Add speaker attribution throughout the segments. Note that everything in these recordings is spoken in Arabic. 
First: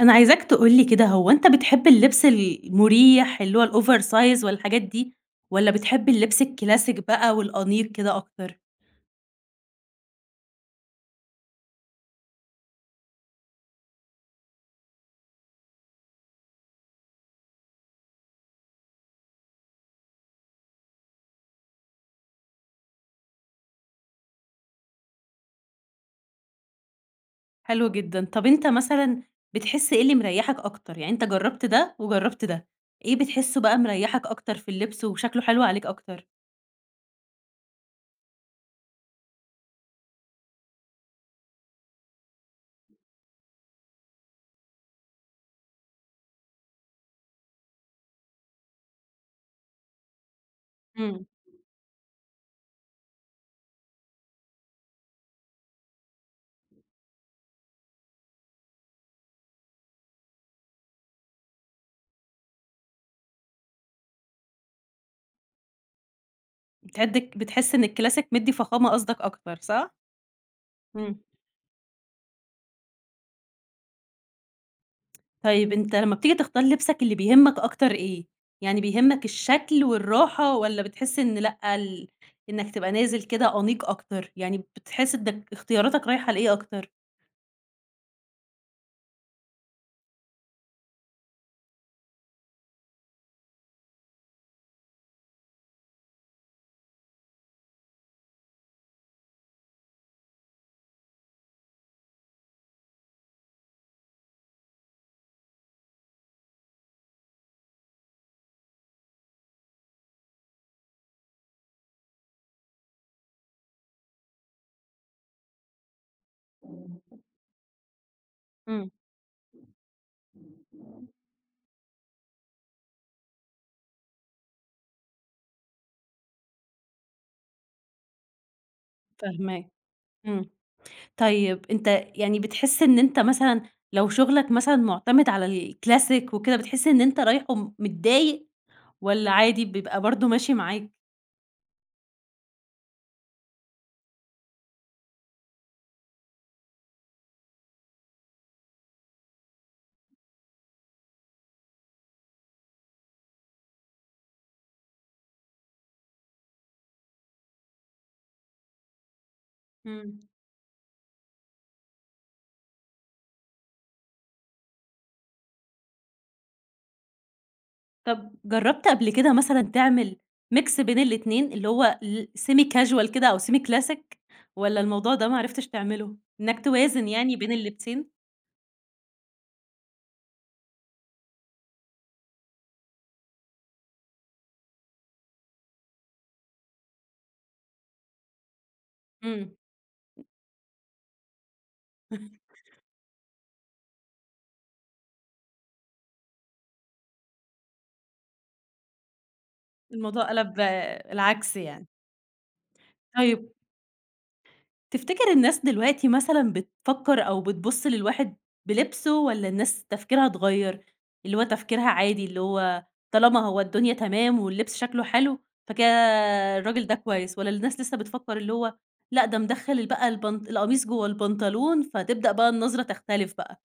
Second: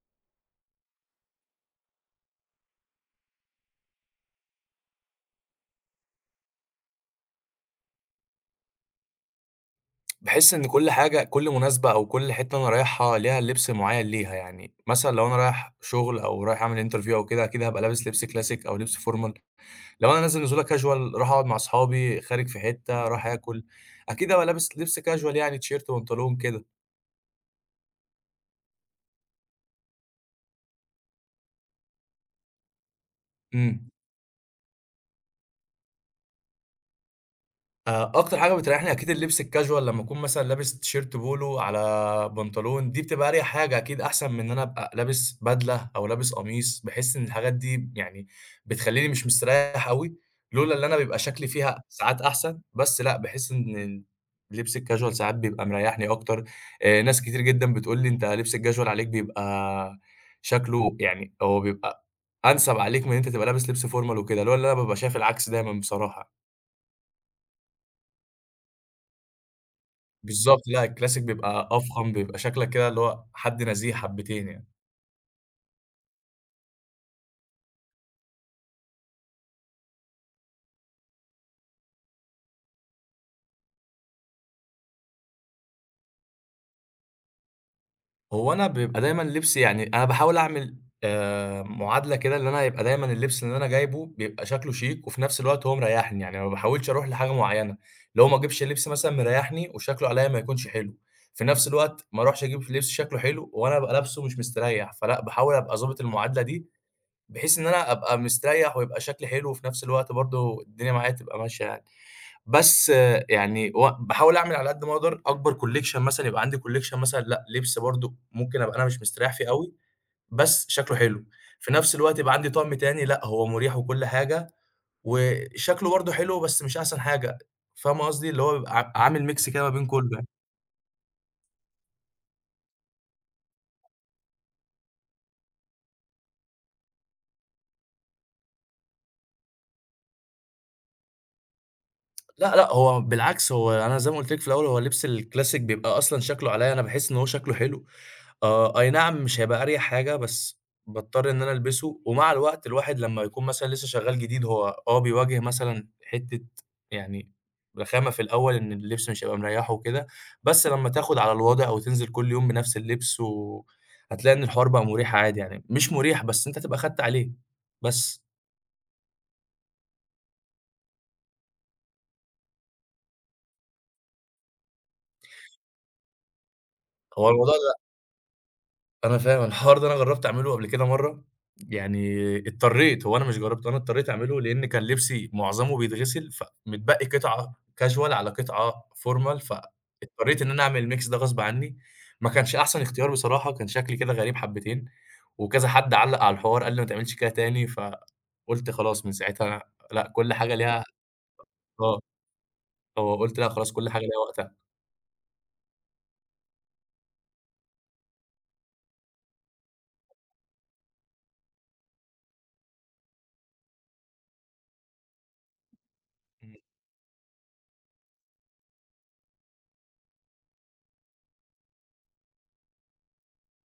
Speaker 1: أنا عايزاك تقول لي كده، هو أنت بتحب اللبس المريح اللي هو الoversize والحاجات دي، والّا بتحب اللبس الكلاسيك بقى والأنيق كده أكتر؟
Speaker 2: باحس إن كل حاجة كل مناسبة أو كل حتّة أنا رايحها ليها لبس معيّن ليها، يعني مثلًا لو أنا رايح شغل أو رايح أعمل interview أو كده، أكيد هابقى لابس لبس classic أو لبس formal. لو أنا نازل نزولة casual رايح أقعد مع أصحابي، خارج في حتّة، رايح آكل، أكيد هابقى لابس لبس casual يعني تيشيرت، بنطلون كده.
Speaker 1: حلو جدًا، طب أنت مثلًا بتحس إيه اللي مريحك أكتر؟ يعني أنت جربت ده وجربت ده، إيه بتحسه بقى
Speaker 2: إمم.
Speaker 1: مريحك أكتر في اللبس وشكله حلو عليك أكتر؟
Speaker 2: أكتر حاجة بتريحني أكيد اللبس الcasual لمّا أكون مثلًا لابس تيشيرت بولو على بنطلون، دي بتبقى أريح حاجة أكيد أحسن من إن أنا أبقى لابس بدلة أو لابس قميص، باحس إن الحاجات دي يعني بتخلّيني مش مستريح أوي، لولا اللي أنا بيبقى
Speaker 1: إمم،
Speaker 2: شكلي فيها ساعات أحسن، بس لأ، باحس إن لبس الcasual ساعات بيبقى مريحني أكتر. ناس كتير جدًا بتقول لي: "أنت لبس الcasual عليك بيبقى شكله يعني هو بيبقى أنسب عليك من إن أنت تبقى لابس لبس formal وكده." لولا إن أنا بابقى شايف العكس دايمًا بصراحة.
Speaker 1: بتحس إن الكلاسيك مدّي فخامة قصدك أكتر، صح؟
Speaker 2: بالضبط، لأ
Speaker 1: إمم.
Speaker 2: الكلاسيك بيبقى أفخم، بيبقى شكلك كده اللي هو حد نزيه حبتين يعني.
Speaker 1: طيب أنت لمّا بتيجي تختار لبسك اللي بيهمك أكتر إيه؟ يعني بيهمك الشكل والراحة والّا بتحس إن لأ، إنك تبقى نازل كده أنيق أكتر، يعني بتحس إنك اختياراتك رايحة لإيه أكتر؟
Speaker 2: هو أنا بيبقى دايمًا لبسي يعني أنا باحاول أعمل معادلة كده اللي أنا يبقى دايمًا اللبس اللي أنا جايبه بيبقى شكله شيك، وفي نفس الوقت هو مريحني، يعني ما باحاولش أروح لحاجة معينة، اللي هو ما أجيبش لبس مثلًا مريحني وشكله عليَّ ما يكونش حلو، في نفس الوقت ما أروحش أجيب لبس شكله حلو وأنا أبقى لابسه مش مستريح، فلأ باحاول أبقى ضابط المعادلة دي، بحيث إن أنا أبقى مستريح ويبقى شكلي حلو، وفي نفس الوقت برضه الدنيا معايا تبقى ماشية يعني. بس آه، يعني باحاول أعمل على قد ما أقدر أكبر collection مثلًا، يبقى عندي collection مثلًا لأ، لبس برضه ممكن أبقى أنا
Speaker 1: إمم،
Speaker 2: مش مستريّح فيه أوي، بس شكله حلو، في نفس الوقت يبقى عندي طقم تاني لأ، هو مريح وكل حاجة، وشكله برضه حلو بس مش أحسن حاجة، فاهمة قصدي؟ اللي هو بابقى عامل mix كده ما
Speaker 1: فاهماك،
Speaker 2: بين كله يعني.
Speaker 1: إمم. طيب أنت يعني بتحس إن أنت مثلًا لو شغلك مثلًا مُعتمد على الكلاسيك وكده، بتحس إن أنت رايحه متضايق والّا عادي بيبقى برضه ماشي معاك؟
Speaker 2: لأ، لأ، هو بالعكس هو أنا زي ما قُلت لِك في الأول، هو اللبس الclassic بيبقى أصلًا شكله عليّا أنا باحس إن هو شكله حلو. آه، أي نعم مش هيبقى أريح حاجة، بس باضطر إن أنا ألبسه، ومع الوقت الواحد لمّا يكون مثلًا لسه شغال جديد هو آه، بيواجه مثلًا حتة يعني رخامة في الأول إن اللبس مش هيبقى مريّحه وكده،
Speaker 1: إمم.
Speaker 2: بس لمّا تاخد على الوضع وتنزل كل يوم بنفس اللبس هتلاقي إن الحوار بقى مُريح عادي يعني، مش مُريح بس أنت هتبقى خدت عليه، بس
Speaker 1: طب جرّبت قبل كده مثلًا تعمل mix بين الاتنين، اللي هو ال semi casual كده أو semi classic والّا الموضوع ده ما عرفتش تعمله؟ إنّك توازن
Speaker 2: هو
Speaker 1: يعني بين
Speaker 2: الموضوع ده
Speaker 1: اللبسين؟
Speaker 2: أنا فاهم، الحوار ده أنا جرّبت أعمله قبل كده مرّة، يعني اضطريت، هو أنا مش جرّبته، أنا اضطريت أعمله لإن كان لبسي معظمه بيتغسل، فمتبقي قطعة casual على قطعة formal،
Speaker 1: إمم.
Speaker 2: فاضطريت إن أنا أعمل الmix ده غصب عنّي، ما كانش أحسن اختيار بصراحة، كان شكلي كده غريب حبّتين، وكذا حد علّق على الحوار قال لي: "ما تعملش كده تاني." فقُلت خلاص من ساعتها لأ،
Speaker 1: الموضوع
Speaker 2: كل حاجة
Speaker 1: قَلَب
Speaker 2: ليها
Speaker 1: العكس يعني.
Speaker 2: آه، آه، قُلت
Speaker 1: طيب
Speaker 2: لأ خلاص كل حاجة ليها وقتها.
Speaker 1: تفتكر الناس دلوقتي مثلًا بتفكّر أو بتبُص للواحد بلبسه والّا الناس تفكيرها اتغيّر، اللي هو تفكيرها عادي، اللي هو طالما هو الدنيا تمام واللبس شكله حلو، فكده الراجل ده كويس، والّا الناس لسه بتفكّر اللي هو لأ ده مدخّل بقى البنط القميص جوّه البنطلون، فتبدأ بقى النظرة تختلف بقى؟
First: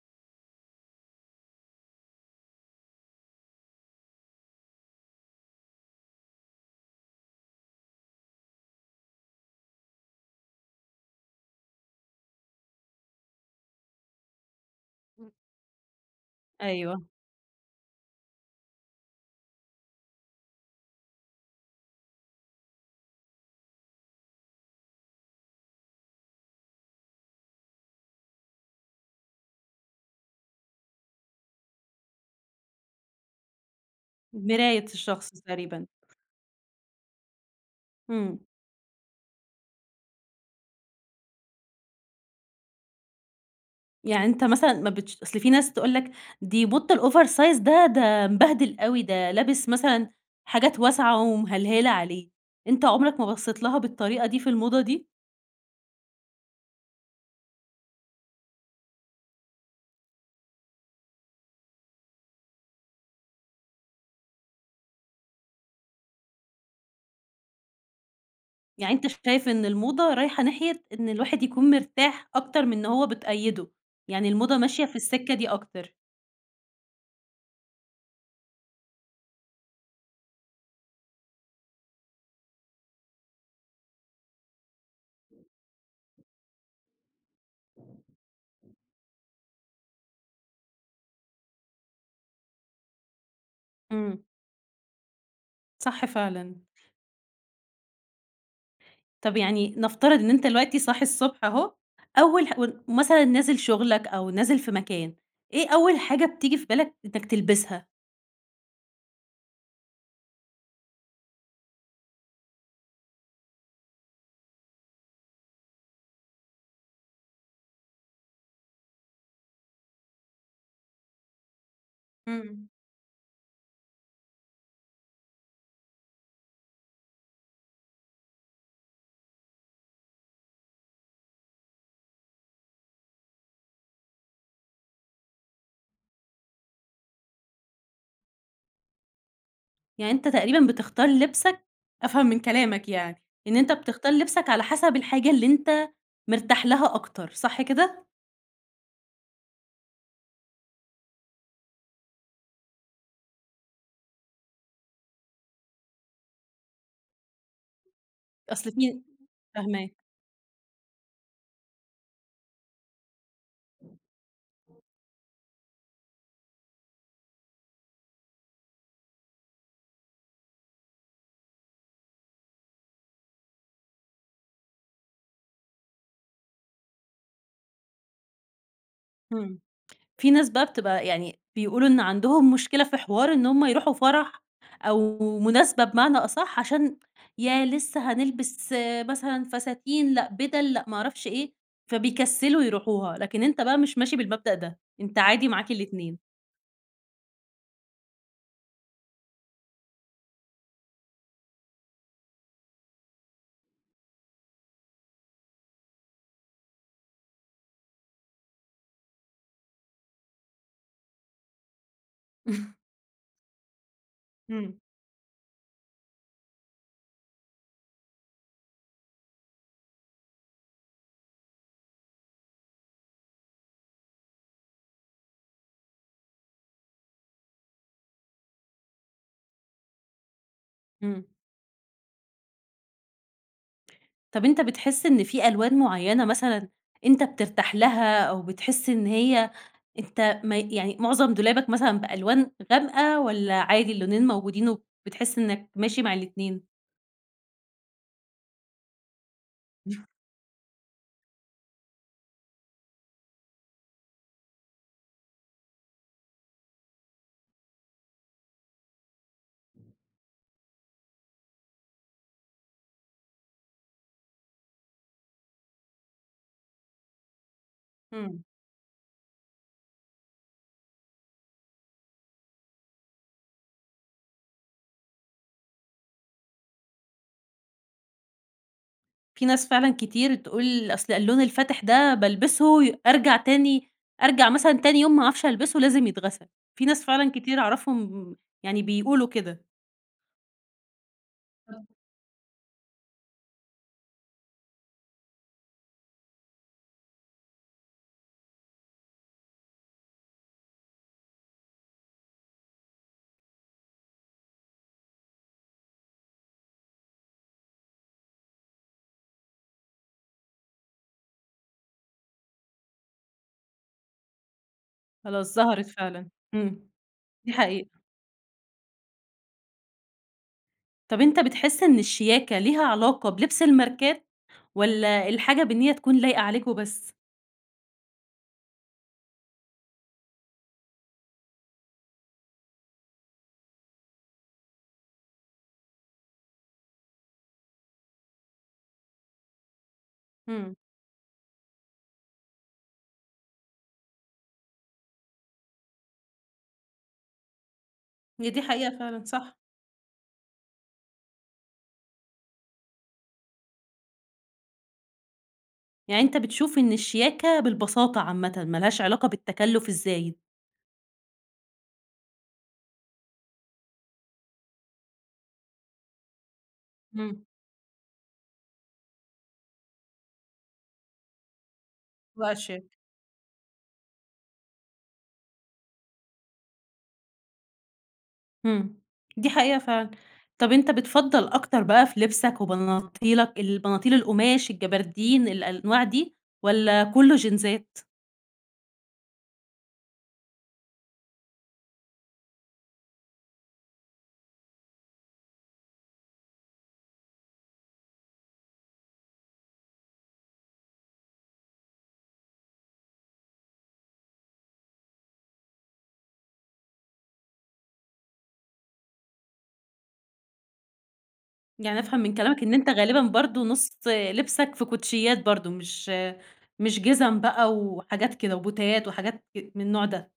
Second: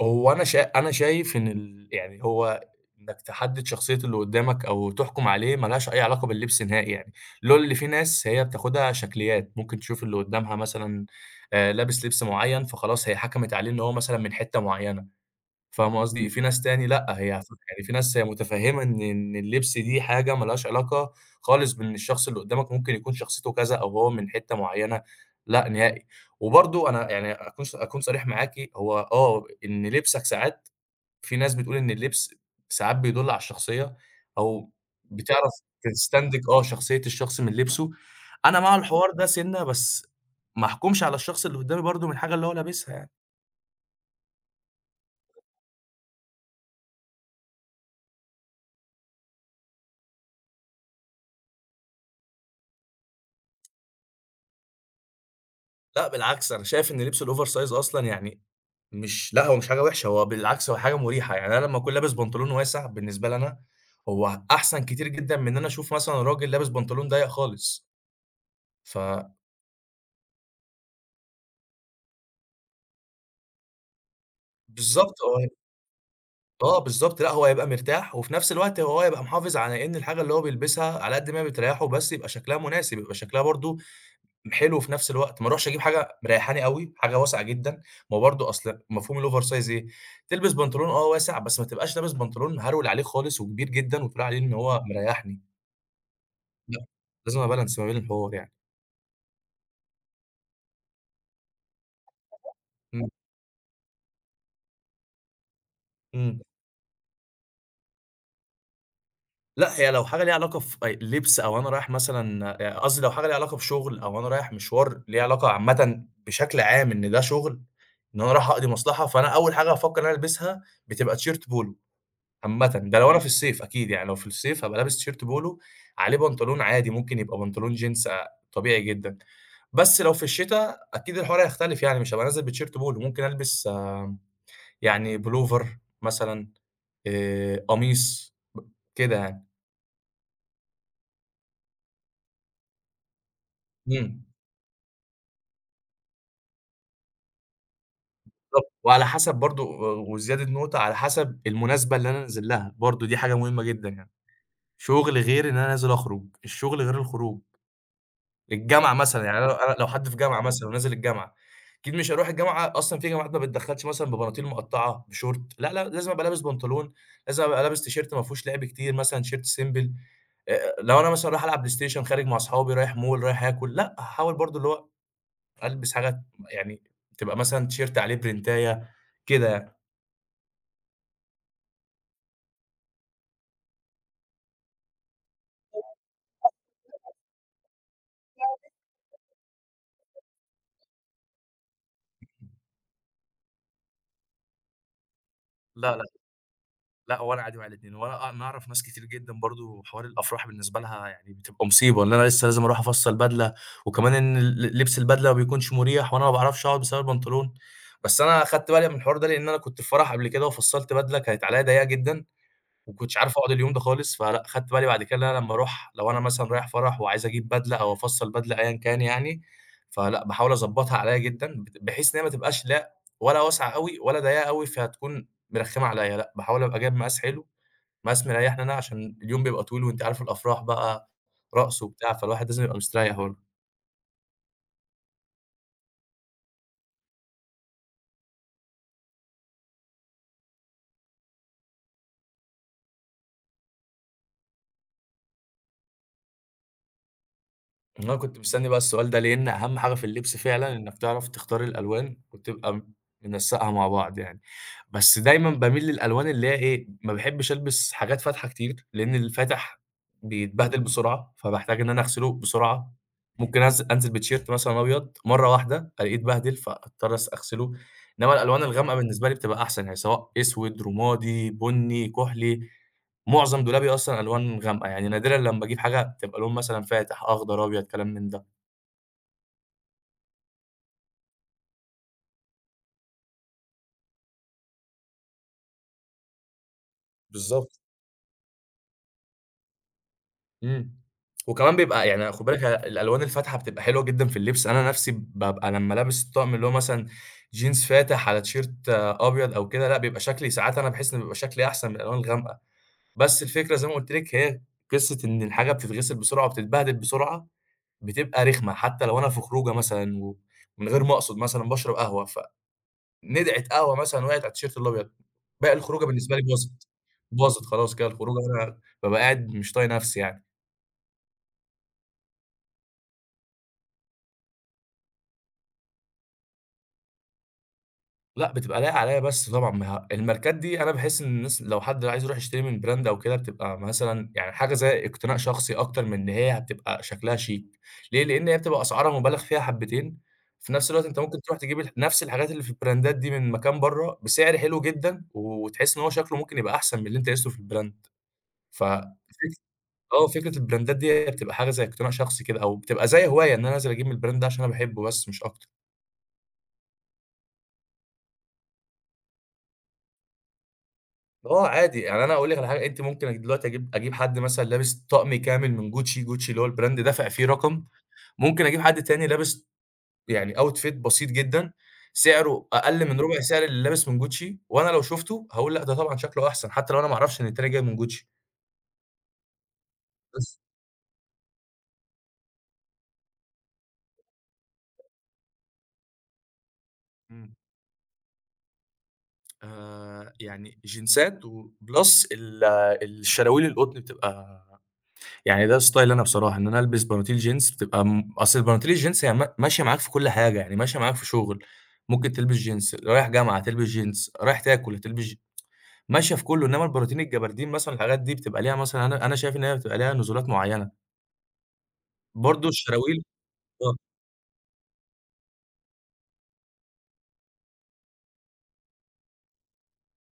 Speaker 2: هو أنا أنا شايف إن يعني هو إنك تحدد شخصية اللي قدامك أو تحكم عليه ما لهاش أي علاقة باللبس نهائي يعني، لولا اللي في ناس هي بتاخدها شكليات، ممكن تشوف اللي قدامها مثلًا لابس لبس معين، فخلاص هي حكمت عليه إن هو مثلًا من حتة معينة.
Speaker 1: إمم.
Speaker 2: فاهمة قصدي؟ في ناس تاني
Speaker 1: أيوه،
Speaker 2: لأ، هي يعني في ناس هي متفهمة إن اللبس دي حاجة ما لهاش علاقة خالص بإن الشخص اللي قدامك ممكن يكون شخصيته كذا أو هو من حتة معينة، لأ نهائي. وبرضه أنا يعني أكون صريح معاكِ، هو آه، إن لبسك ساعات في ناس بتقول إن اللبس ساعات بيدل على الشخصية أو
Speaker 1: مراية الشخص
Speaker 2: بتعرف
Speaker 1: تقريبًا.
Speaker 2: تستنتج آه شخصية الشخص من لبسه.
Speaker 1: إمم.
Speaker 2: أنا مع الحوار ده سِنّة، بس ما أحكمش على الشخص اللي قدامي برضه من الحاجة اللي هو لابسها يعني.
Speaker 1: يعني أنت مثلًا ما بتش أصل في ناس تقول لك دي الoversize ده، ده مبهدل أوي، ده لابس مثلًا حاجات واسعة ومهلهلة عليه، أنت عمرك ما بصيت لها بالطريقة دي في الموضة دي؟
Speaker 2: لأ بالعكس، أنا شايف إن لبس الأوفر سايز أصلًا يعني مش لأ هو مش حاجة وحشة، هو بالعكس هو حاجة مريحة، يعني أنا لمّا أكون لابس بنطلون واسع بالنسبة لي أنا، هو أحسن كتير جدًا من إن أنا أشوف مثلًا راجل لابس بنطلون ضيّق خالص،
Speaker 1: يعني
Speaker 2: ف
Speaker 1: أنت شايف إن الموضة رايحة ناحية إن الواحد يكون مرتاح أكتر من إن هو بتقيده، يعني الموضة ماشية في
Speaker 2: بالضبط
Speaker 1: السكة
Speaker 2: هو
Speaker 1: دي
Speaker 2: هي
Speaker 1: أكتر.
Speaker 2: آه بالضبط، لأ هو هيبقى مرتاح وفي نفس الوقت هو هيبقى محافظ على إن الحاجة اللي هو بيلبسها على قد ما هي بتريّحه بس يبقى شكلها مناسب، يبقى شكلها برضه حلو في نفس الوقت، ما اروحش اجيب حاجة مريحاني أوي، حاجة واسعة جدًا، ما هو برضه أصل مفهوم الover size إيه، تلبس بنطلون آه واسع، بس ما تبقاش لابس بنطلون هرول عليه خالص وكبير جدًا
Speaker 1: إمم،
Speaker 2: وتقول عليه إن هو مريحني،
Speaker 1: صح فعلًا.
Speaker 2: لأ، لازم أبالانس ما بين الحوار يعني،
Speaker 1: طب يعني نفترض إن أنت دلوقتي صاحي الصبح أهو، أول ح و
Speaker 2: إمم،
Speaker 1: مثلًا نازل شغلك أو نازل في مكان، إيه أول حاجة
Speaker 2: إمم،
Speaker 1: بتيجي في بالك إنك تلبسها؟
Speaker 2: لأ هي لو حاجة ليها علاقة في لبس أو أنا رايح مثلًا قصدي لو حاجة ليها علاقة بشغل أو أنا رايح مشوار ليه علاقة عامةً بشكل عام إن ده شغل، إن أنا رايح أقضي مصلحة، فأنا أول حاجة هافكر إن أنا ألبسها بتبقى تيشيرت polo. عامةً،
Speaker 1: إمم.
Speaker 2: ده لو أنا في الصيف أكيد، يعني لو في الصيف هابقى لابس تيشيرت بولو عليه بنطلون عادي، ممكن يبقى بنطلون جينز طبيعي جدًا، بس لو في الشتا أكيد الحوار هيختلف يعني، مش هابقى نازل بتيشيرت بولو، ممكن ألبس يعني بلوفر مثلًا، قميص كده يعني.
Speaker 1: يعني أنت تقريبًا بتختار لبسك أفهم من كلامك يعني، إن أنت بتختار
Speaker 2: إمم،
Speaker 1: لبسك على حسب الحاجة اللي أنت مرتاح لها أكتر، صح كده؟
Speaker 2: بالضبط، وعلى حسب برضه وزيادة نقطة، على حسب المناسبة اللي أنا نازل لها، برضه دي حاجة مهمة جدًا يعني، شغل غير إن أنا نازل أخرج، الشغل غير الخروج.
Speaker 1: أصل
Speaker 2: الجامعة
Speaker 1: في
Speaker 2: مثلًا، يعني أنا لو
Speaker 1: فاهماك،
Speaker 2: حد في جامعة مثلًا ونازل الجامعة، أكيد مش هاروح الجامعة أصلًا في جامعات ما بتدخّلش مثلًا ببناطيل مقطّعة، بشورت، لا، لا، لازم أبقى لابس بنطلون، لازم أبقى لابس تيشيرت ما فيهوش لعب كتير مثلًا، تيشيرت simple لو أنا مثلًا رايح ألعب بلاي ستيشن، خارج مع أصحابي، رايح مول، رايح آكل، لأ، هاحاول برضه اللي هو ألبس حاجة يعني تبقى مثلًا تيشيرت عليه برنتاية كده
Speaker 1: إمم.
Speaker 2: يعني.
Speaker 1: في ناس بقى بتبقى يعني بيقولوا إن عندهم مشكلة في حوار إن هُم يروحوا فرح أو مناسبة بمعنى أصح عشان ياه لسه هنلبس مثلًا فساتين، لأ بِدَل، لأ ما أعرفش إيه، فبيكسّلوا يروحوها، لكن أنت بقى مش ماشي بالمبدأ ده، أنت عادي معاك
Speaker 2: لا،
Speaker 1: الاتنين.
Speaker 2: لأ، هو أنا عادي مع الاتنين، هو أنا أعرف ناس كتير جدًا برضه حوار الأفراح بالنسبة لها يعني بتبقى مصيبة، إن أنا لسه لازم أروح أفصّل بدلة، وكمان إن لبس البدلة ما بيكونش مريح، وأنا ما باعرفش أقعد بسبب البنطلون، بس أنا أخدت بالي من الحوار ده لإن أنا كنت في فرح قبل كده وفصّلت بدلة كانت عليّا ضيّقة جدًا وما كنتش عارف أقعد اليوم ده خالص، فلأ خدت
Speaker 1: إمم،
Speaker 2: بالي بعد كده إن أنا لمّا أروح لو أنا مثلًا رايح فرح وعايز أجيب بدلة أو أفصّل بدلة أيًا كان يعني، فلأ باحاول أضبّطها عليّا جدًا بحيث إن هي ما تبقاش لا ولا واسعة أوي ولا ضيّقة أوي فهتكون مرخّمة عليّا، لأ باحاول أبقى جايب مقاس حلو، مقاس مريّحني أنا عشان اليوم بيبقى طويل وأنتِ عارفة الأفراح بقى
Speaker 1: إمم.
Speaker 2: رقص وبتاع، فالواحد لازم يبقى مستريّح برضه.
Speaker 1: طب أنت بتحس إن في ألوان معيّنة مثلًا أنت بترتاح لها أو بتحس إن هي أنت ما يعني معظم دولابك مثلًا بألوان غامقة والّا عادي اللونين موجودين وبتحس إنّك ماشي مع الاتنين؟
Speaker 2: أنا كنت مستني بقى السؤال ده، لإن أهم حاجة في اللبس فعلًا إنك تعرف تختار الألوان وتبقى منسّقها مع بعض يعني، بس دايمًا باميل للألوان اللي هي إيه، ما باحبش ألبس حاجات فاتحة كتير، لإن الفاتح بيتبهدل بسرعة، فباحتاج إن أنا أغسله بسرعة، ممكن أنزل بتيشيرت مثلًا أبيض مرة واحدة ألاقيه اتبهدل فأضطر أغسله، إنما
Speaker 1: إمم.
Speaker 2: الألوان الغامقة بالنسبة لي بتبقى أحسن يعني سواء أسود، رمادي، بني، كحلي. معظم دولابي أصلًا ألوان غامقة، يعني نادرًا لمّا أجيب حاجة تبقى لون مثلًا فاتح، أخضر، أبيض، كلام من ده.
Speaker 1: في ناس فعلًا كتير تقول أصل اللون الفاتح ده بالبسه أرجع مثلًا تاني يوم ما أعرفش ألبسه لازم يتغسل، في ناس فعلًا كتير
Speaker 2: بالضبط.
Speaker 1: أعرفهم يعني بيقولوا كده،
Speaker 2: إمم. وكمان بيبقى يعني خُد بالك الألوان الفاتحة بتبقى حلوة جدًا في اللبس، أنا نَفْسي بابقى لمّا لابس الطقم اللي هو مثلًا جينز فاتح على تيشيرت آه، أبيض أو كده، لأ بيبقى شكلي ساعات أنا باحس إن بيبقى شكلي أحسن من الألوان الغامقة، بس الفكرة زي ما قُلت لِك هي قصة إن الحاجة بتتغسل بسرعة وبتتبهدل بسرعة، بتبقى رخمة، حتى لو أنا في خروجة مثلًا ومن غير ما أقصد مثلًا باشرب قهوة ندعة قهوة مثلًا وقعت على التيشيرت الأبيض،
Speaker 1: خلاص
Speaker 2: باقي
Speaker 1: ظهرت
Speaker 2: الخروجة
Speaker 1: فعلًا،
Speaker 2: بالنسبة لي
Speaker 1: إمم،
Speaker 2: باظت،
Speaker 1: دي
Speaker 2: باظت
Speaker 1: حقيقة.
Speaker 2: خلاص كده الخروجة أنا بابقى قاعد مش طايق نفسي يعني،
Speaker 1: طب أنت بتحس إن الشياكة ليها علاقة بلبس الماركات؟ والّا الحاجة بالنية تكون لايقة عليك وبس؟
Speaker 2: لأ بتبقى لايقة عليَّ بس طبعًا ما ه الماركات دي أنا باحس إن الناس لو حد عايز يروح يشتري من براند أو كده بتبقى مثلًا يعني حاجة زي اقتناء شخصي أكتر من إن هي هتبقى شكلها شيك، ليه؟ لإن هي بتبقى أسعارها مبالغ فيها حبتين، في
Speaker 1: إمم،
Speaker 2: نفس الوقت أنت ممكن تروح تجيب نفس الحاجات اللي في البراندات دي من مكان برّه بسعر حلو جدًا، وتحس إن هو شكله ممكن يبقى أحسن من اللي أنت قيسته في البراند،
Speaker 1: هي دي
Speaker 2: ف
Speaker 1: حقيقة فعلًا، صح.
Speaker 2: آه، فكرة البراندات ديّة بتبقى حاجة زي اقتناع شخصي كده، أو بتبقى زي هواية إن أنا أنزل أجيب من البراند ده عشان أنا باحبه بس مش أكتر.
Speaker 1: يعني أنت بتشوف إن الشياكة بالبساطة عامةً، ما لهاش علاقة بالتكلُّف الزايد.
Speaker 2: آه، عادي يعني أنا هاقول لِك على حاجة، أنتِ ممكن دلوقتي أجيب حد مثلًا لابس طقم كامل من Gucci اللي هو البراند دافع
Speaker 1: إمم،
Speaker 2: فيه رقم، ممكن أجيب حد تاني لابس يعني outfit بسيط جدًا،
Speaker 1: تبقى
Speaker 2: سعره
Speaker 1: شياكة.
Speaker 2: أقل من ربع سعر اللي لابس من Gucci، وأنا لو شُفته هاقول لأ ده طبعًا شكله أحسن، حتى لو أنا ما أعرفش إن التاني جاي من Gucci.
Speaker 1: إمم، دي حقيقة فعلًا.
Speaker 2: بس.
Speaker 1: طَب أنت بتفضّل أكتر بقى في لبسك وبناطيلك البناطيل القماش، الجبردين، الأنواع دي والّا كُلّه
Speaker 2: إمم.
Speaker 1: جينزات؟
Speaker 2: يعني جينزات وplus الشراويل القطن بتبقى، يعني ده ستايل أنا بصراحة، إن أنا ألبس بناطيل جينز بتبقى، أصل بناطيل الجينز هي ما ماشية معاك في كل حاجة، يعني ماشية معاك في شغل، ممكن تلبس جينز، رايح جامعة هتلبس جينز، رايح تاكل هتلبس ماشية في كله، إنما البناطيل الجبردين مثلًا الحاجات دي بتبقى ليها، مثلًا أنا شايف إن هي بتبقى ليها نزولات معيّنة،
Speaker 1: يعني أفهم من كلامك
Speaker 2: برضه
Speaker 1: إن أنت غالبًا
Speaker 2: الشراويل.
Speaker 1: برضه نُص
Speaker 2: آه،
Speaker 1: لبسك في كوتشيات برضه، مش جِزم بقى وحاجات كده وبوتيات وحاجات من النوع ده.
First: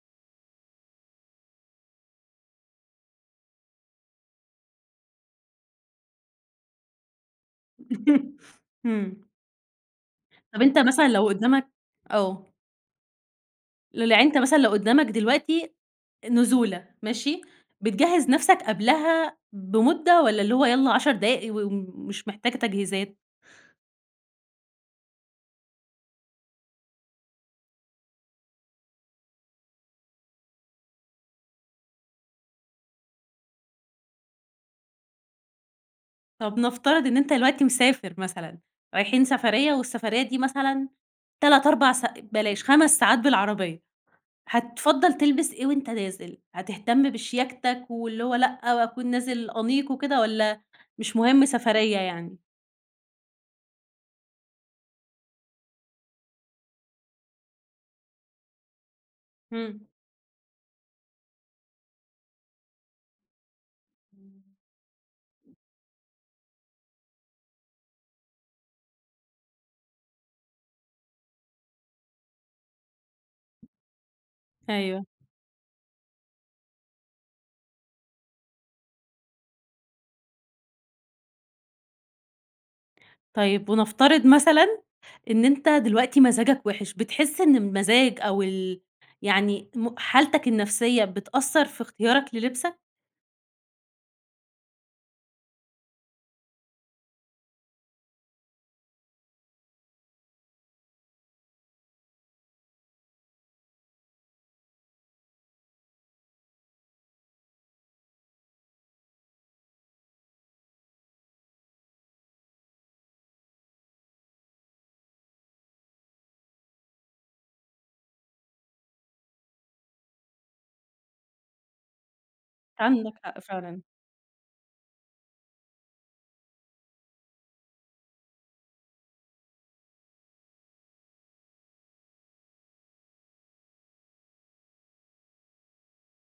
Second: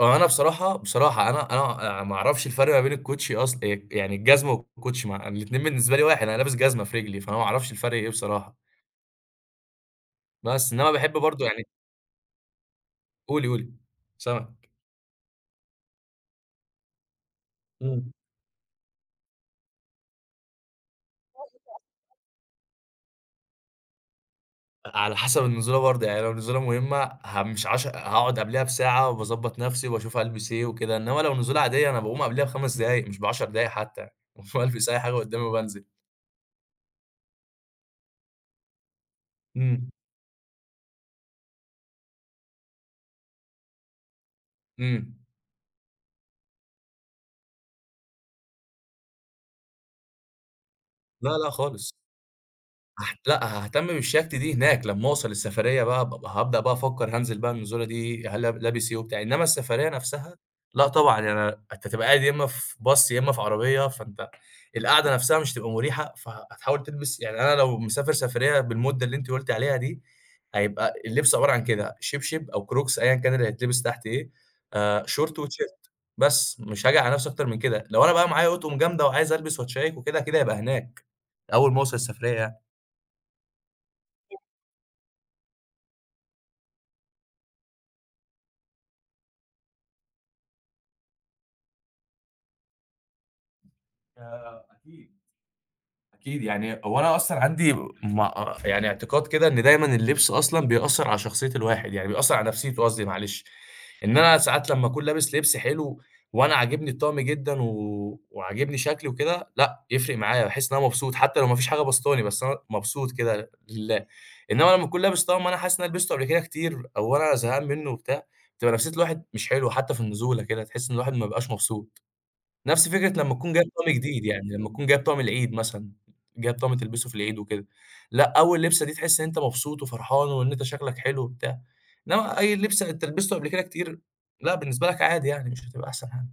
Speaker 2: آه، أنا بصراحة بصراحة أنا ما أعرفش الفرق ما بين الكوتشي، أصل يعني الجزمة والكوتشي، ما الاتنين بالنسبة لي واحد، أنا لابس جزمة في رجلي، فأنا ما أعرفش الفرق إيه بصراحة،
Speaker 1: إمم. طب
Speaker 2: بس
Speaker 1: أنت
Speaker 2: إنما
Speaker 1: مثلًا
Speaker 2: باحب
Speaker 1: لو
Speaker 2: برضه يعني.
Speaker 1: قدّامك آه.
Speaker 2: قولي، قولي،
Speaker 1: يعني أنت مثلًا لو
Speaker 2: سامعِك.
Speaker 1: قدّامك دلوقتي نزولة ماشي،
Speaker 2: إمم.
Speaker 1: بتجهّز نَفْسك قبلها بمُدة والّا اللي هو يالّا 10 دقايق و ومش محتاجة تجهيزات؟
Speaker 2: على حسب النزولة برضه، يعني لو النزولة مهمة، مش هاقعد قبلها بساعة وباضبّط نفسي وباشوف هالبس إيه وكده، إنما لو نزولة عادية أنا باقوم قبلها ب5 دقايق مش ب10 دقايق حتى، باقوم ألبس أي حاجة قدامي وبانزل.
Speaker 1: طب نفترض إن أنت دلوقتي مسافر مثلًا، رايحين سفرية
Speaker 2: إمم،
Speaker 1: والسفرية دي مثلًا 3، 4 بلاش 5 ساعات بالعربية، هتفضّل
Speaker 2: إمم.
Speaker 1: تلبس إيه وأنت نازل؟ هتهتم بشياكتك واللي هو لأ، وأكون نازل أنيق وكده والّا مش
Speaker 2: لا،
Speaker 1: مهم
Speaker 2: لا خالص.
Speaker 1: سفرية يعني؟
Speaker 2: لأ، هاهتم بالشياكة دي هناك، لمّا أوصل السفرية بقى بابقى هابدأ بقى أفكّر هانزل بقى النزولة دي، هل لاب لابس إيه وبتاع، إنّما
Speaker 1: إمم.
Speaker 2: السفرية نَفْسها لأ طبعًا، يعني أنت تبقى قاعد يا إمّا في باص يا إمّا في عربية، فأنت القعدة نَفْسها مش هتبقى مُريحة، فهتحاول تلبس، يعني أنا لو مسافر سفرية بالمدة اللي أنتِ قُلتِ عليها دي، هيبقى اللبس عبارة عن كده شبشب أو كروكس أيًا كان اللي هيتلبس تحت إيه،
Speaker 1: أيوه.
Speaker 2: شورت وتيشيرت بس، مش هاجي على نَفْسي أكتر من كده، لو أنا بقى معايا أطقم جامدة وعايز ألبس وأتشيّك وكده، كده هيبقى هناك، أول ما أوصل السفرية يعني.
Speaker 1: طيب ونفترض مثلًا إن أنت دلوقتي مزاجك وِحِش، بتحس إن المزاج أو يعني حالتك النفسية بتأثّر في اختيارك للبسك؟
Speaker 2: أكيد، أكيد. يعني هو أنا أصلًا عندي يعني اعتقاد كده، إن دايمًا اللبس أصلًا بيأثّر على شخصية الواحد، يعني بيأثّر على نفسيته، قصدي معلش. إن أنا ساعات لمّا أكون لابس لبس حلو وأنا عاجبني الطقم جدًا و وعاجبني شكلي وكده، لأ، يفرق معايا، باحس إن أنا مبسوط حتى لو ما فيش حاجة باسطاني، بس أنا مبسوط كده لله. إنّما لمّا أكون لابس طقم أنا حاسس إن أنا لبسته قبل كده كتير أو أنا زهقان منّه وبتاع، بتبقى نفسية الواحد مش حلوة حتى في النزولة كده، تحس إن الواحد ما بيبقاش مبسوط. نفس
Speaker 1: عندك
Speaker 2: فكرة لمّا
Speaker 1: حق
Speaker 2: تكون جايب
Speaker 1: فعلًا.
Speaker 2: طقم جديد، يعني لمّا تكون جايب طقم العيد مثلًا، جايب طقم تلبسه في العيد وكده، لأ أول لبسة دي تحس إن أنت مبسوط وفرحان وإن أنت شكلك حلو وبتاع، إنما أي لبس أنت لبسته قبل كده كتير، لأ بالنسبة لك عادي يعني مش هتبقى أحسن حاجة.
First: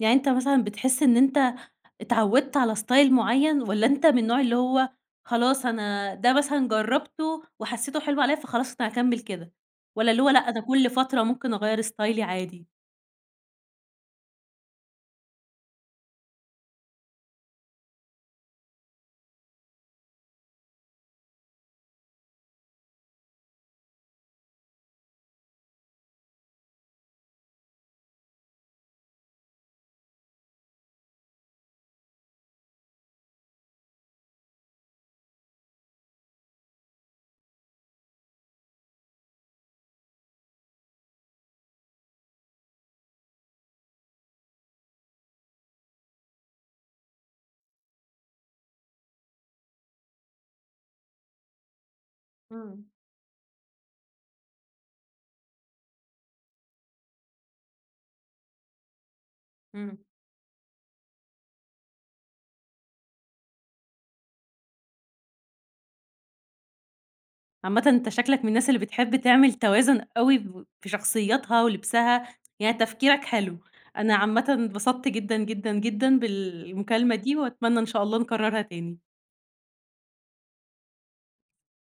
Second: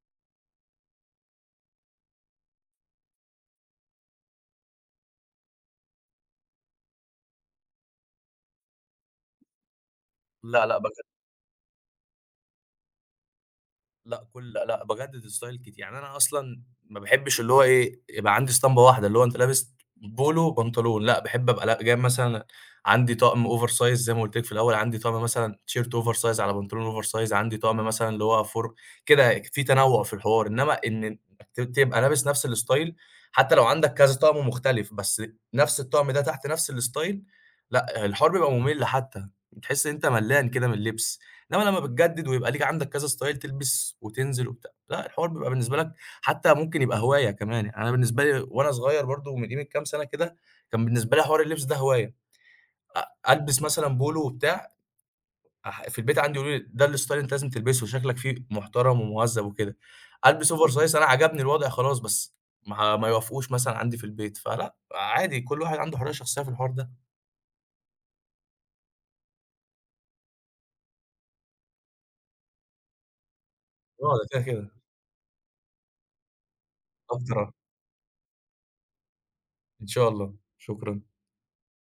Speaker 1: يعني أنت مثلًا بتحس إن أنت اتعوّدت على style معيّن والّا أنت من النوع اللي هو خلاص أنا ده مثلًا جرّبته وحسّيته حلو عليّا فخلاص أنا هاكمّل كده، والّا اللي هو لأ، أنا
Speaker 2: لأ، لأ،
Speaker 1: كل فترة ممكن أغيّر ستايلي عادي؟
Speaker 2: لأ لأ، لأ باجدد الstyle كتير، يعني أنا أصلًا ما باحبش اللي هو إيه، يبقى عندي اسطمبة واحدة، اللي هو أنت لابس بولو وبنطلون، لأ باحب أبقى لأ جايب مثلًا عندي طقم oversize زي ما قُلت لك في الأول، عندي طقم مثلًا تيشيرت oversize على بنطلون oversize، عندي طقم مثلًا اللي هو كده، في تنوُّع في الحوار، إنما إن تبقى لابس نفس الstyle حتى لو عندك كذا طقم مختلف، بس نفس الطقم ده تحت نفس الstyle، لأ، الحوار بيبقى ممل حتى، بتحس إن أنت ملّان كده من اللبس. انما لما بتجدد ويبقى ليك عندك كذا ستايل تلبس وتنزل وبتاع، لأ الحوار بيبقى بالنسبة لك، حتى ممكن يبقى هواية كمان، يعني أنا بالنسبة لي وأنا صغير برضه من قيمة كام سنة كده، كان بالنسبة لي حوار اللبس ده هواية،
Speaker 1: إمم،
Speaker 2: ألبس مثلًا بولو وبتاع، في البيت عندي يقولوا لي ده الستايل اللي أنت لازم تلبسه شكلك فيه محترم ومهذب وكده،
Speaker 1: إمم.
Speaker 2: ألبس over size أنا عجبني الوضع خلاص بس ما يوافقوش مثلًا عندي في البيت، فلأ عادي كل واحد عنده حرية شخصية في الحوار ده،
Speaker 1: عامةً أنت شكلك من الناس اللي بتحب تعمل توازن أوي في شخصياتها ولبسها، يعني تفكيرك حلو. أنا
Speaker 2: آه ده كده
Speaker 1: عامةً
Speaker 2: كده،
Speaker 1: اتبسطت جدًا، جدًا، جدًا بالمكالمة دي
Speaker 2: أكتر آه،
Speaker 1: وأتمنى إن شاء الله نكررها تاني.
Speaker 2: إن شاء الله، شكرًا.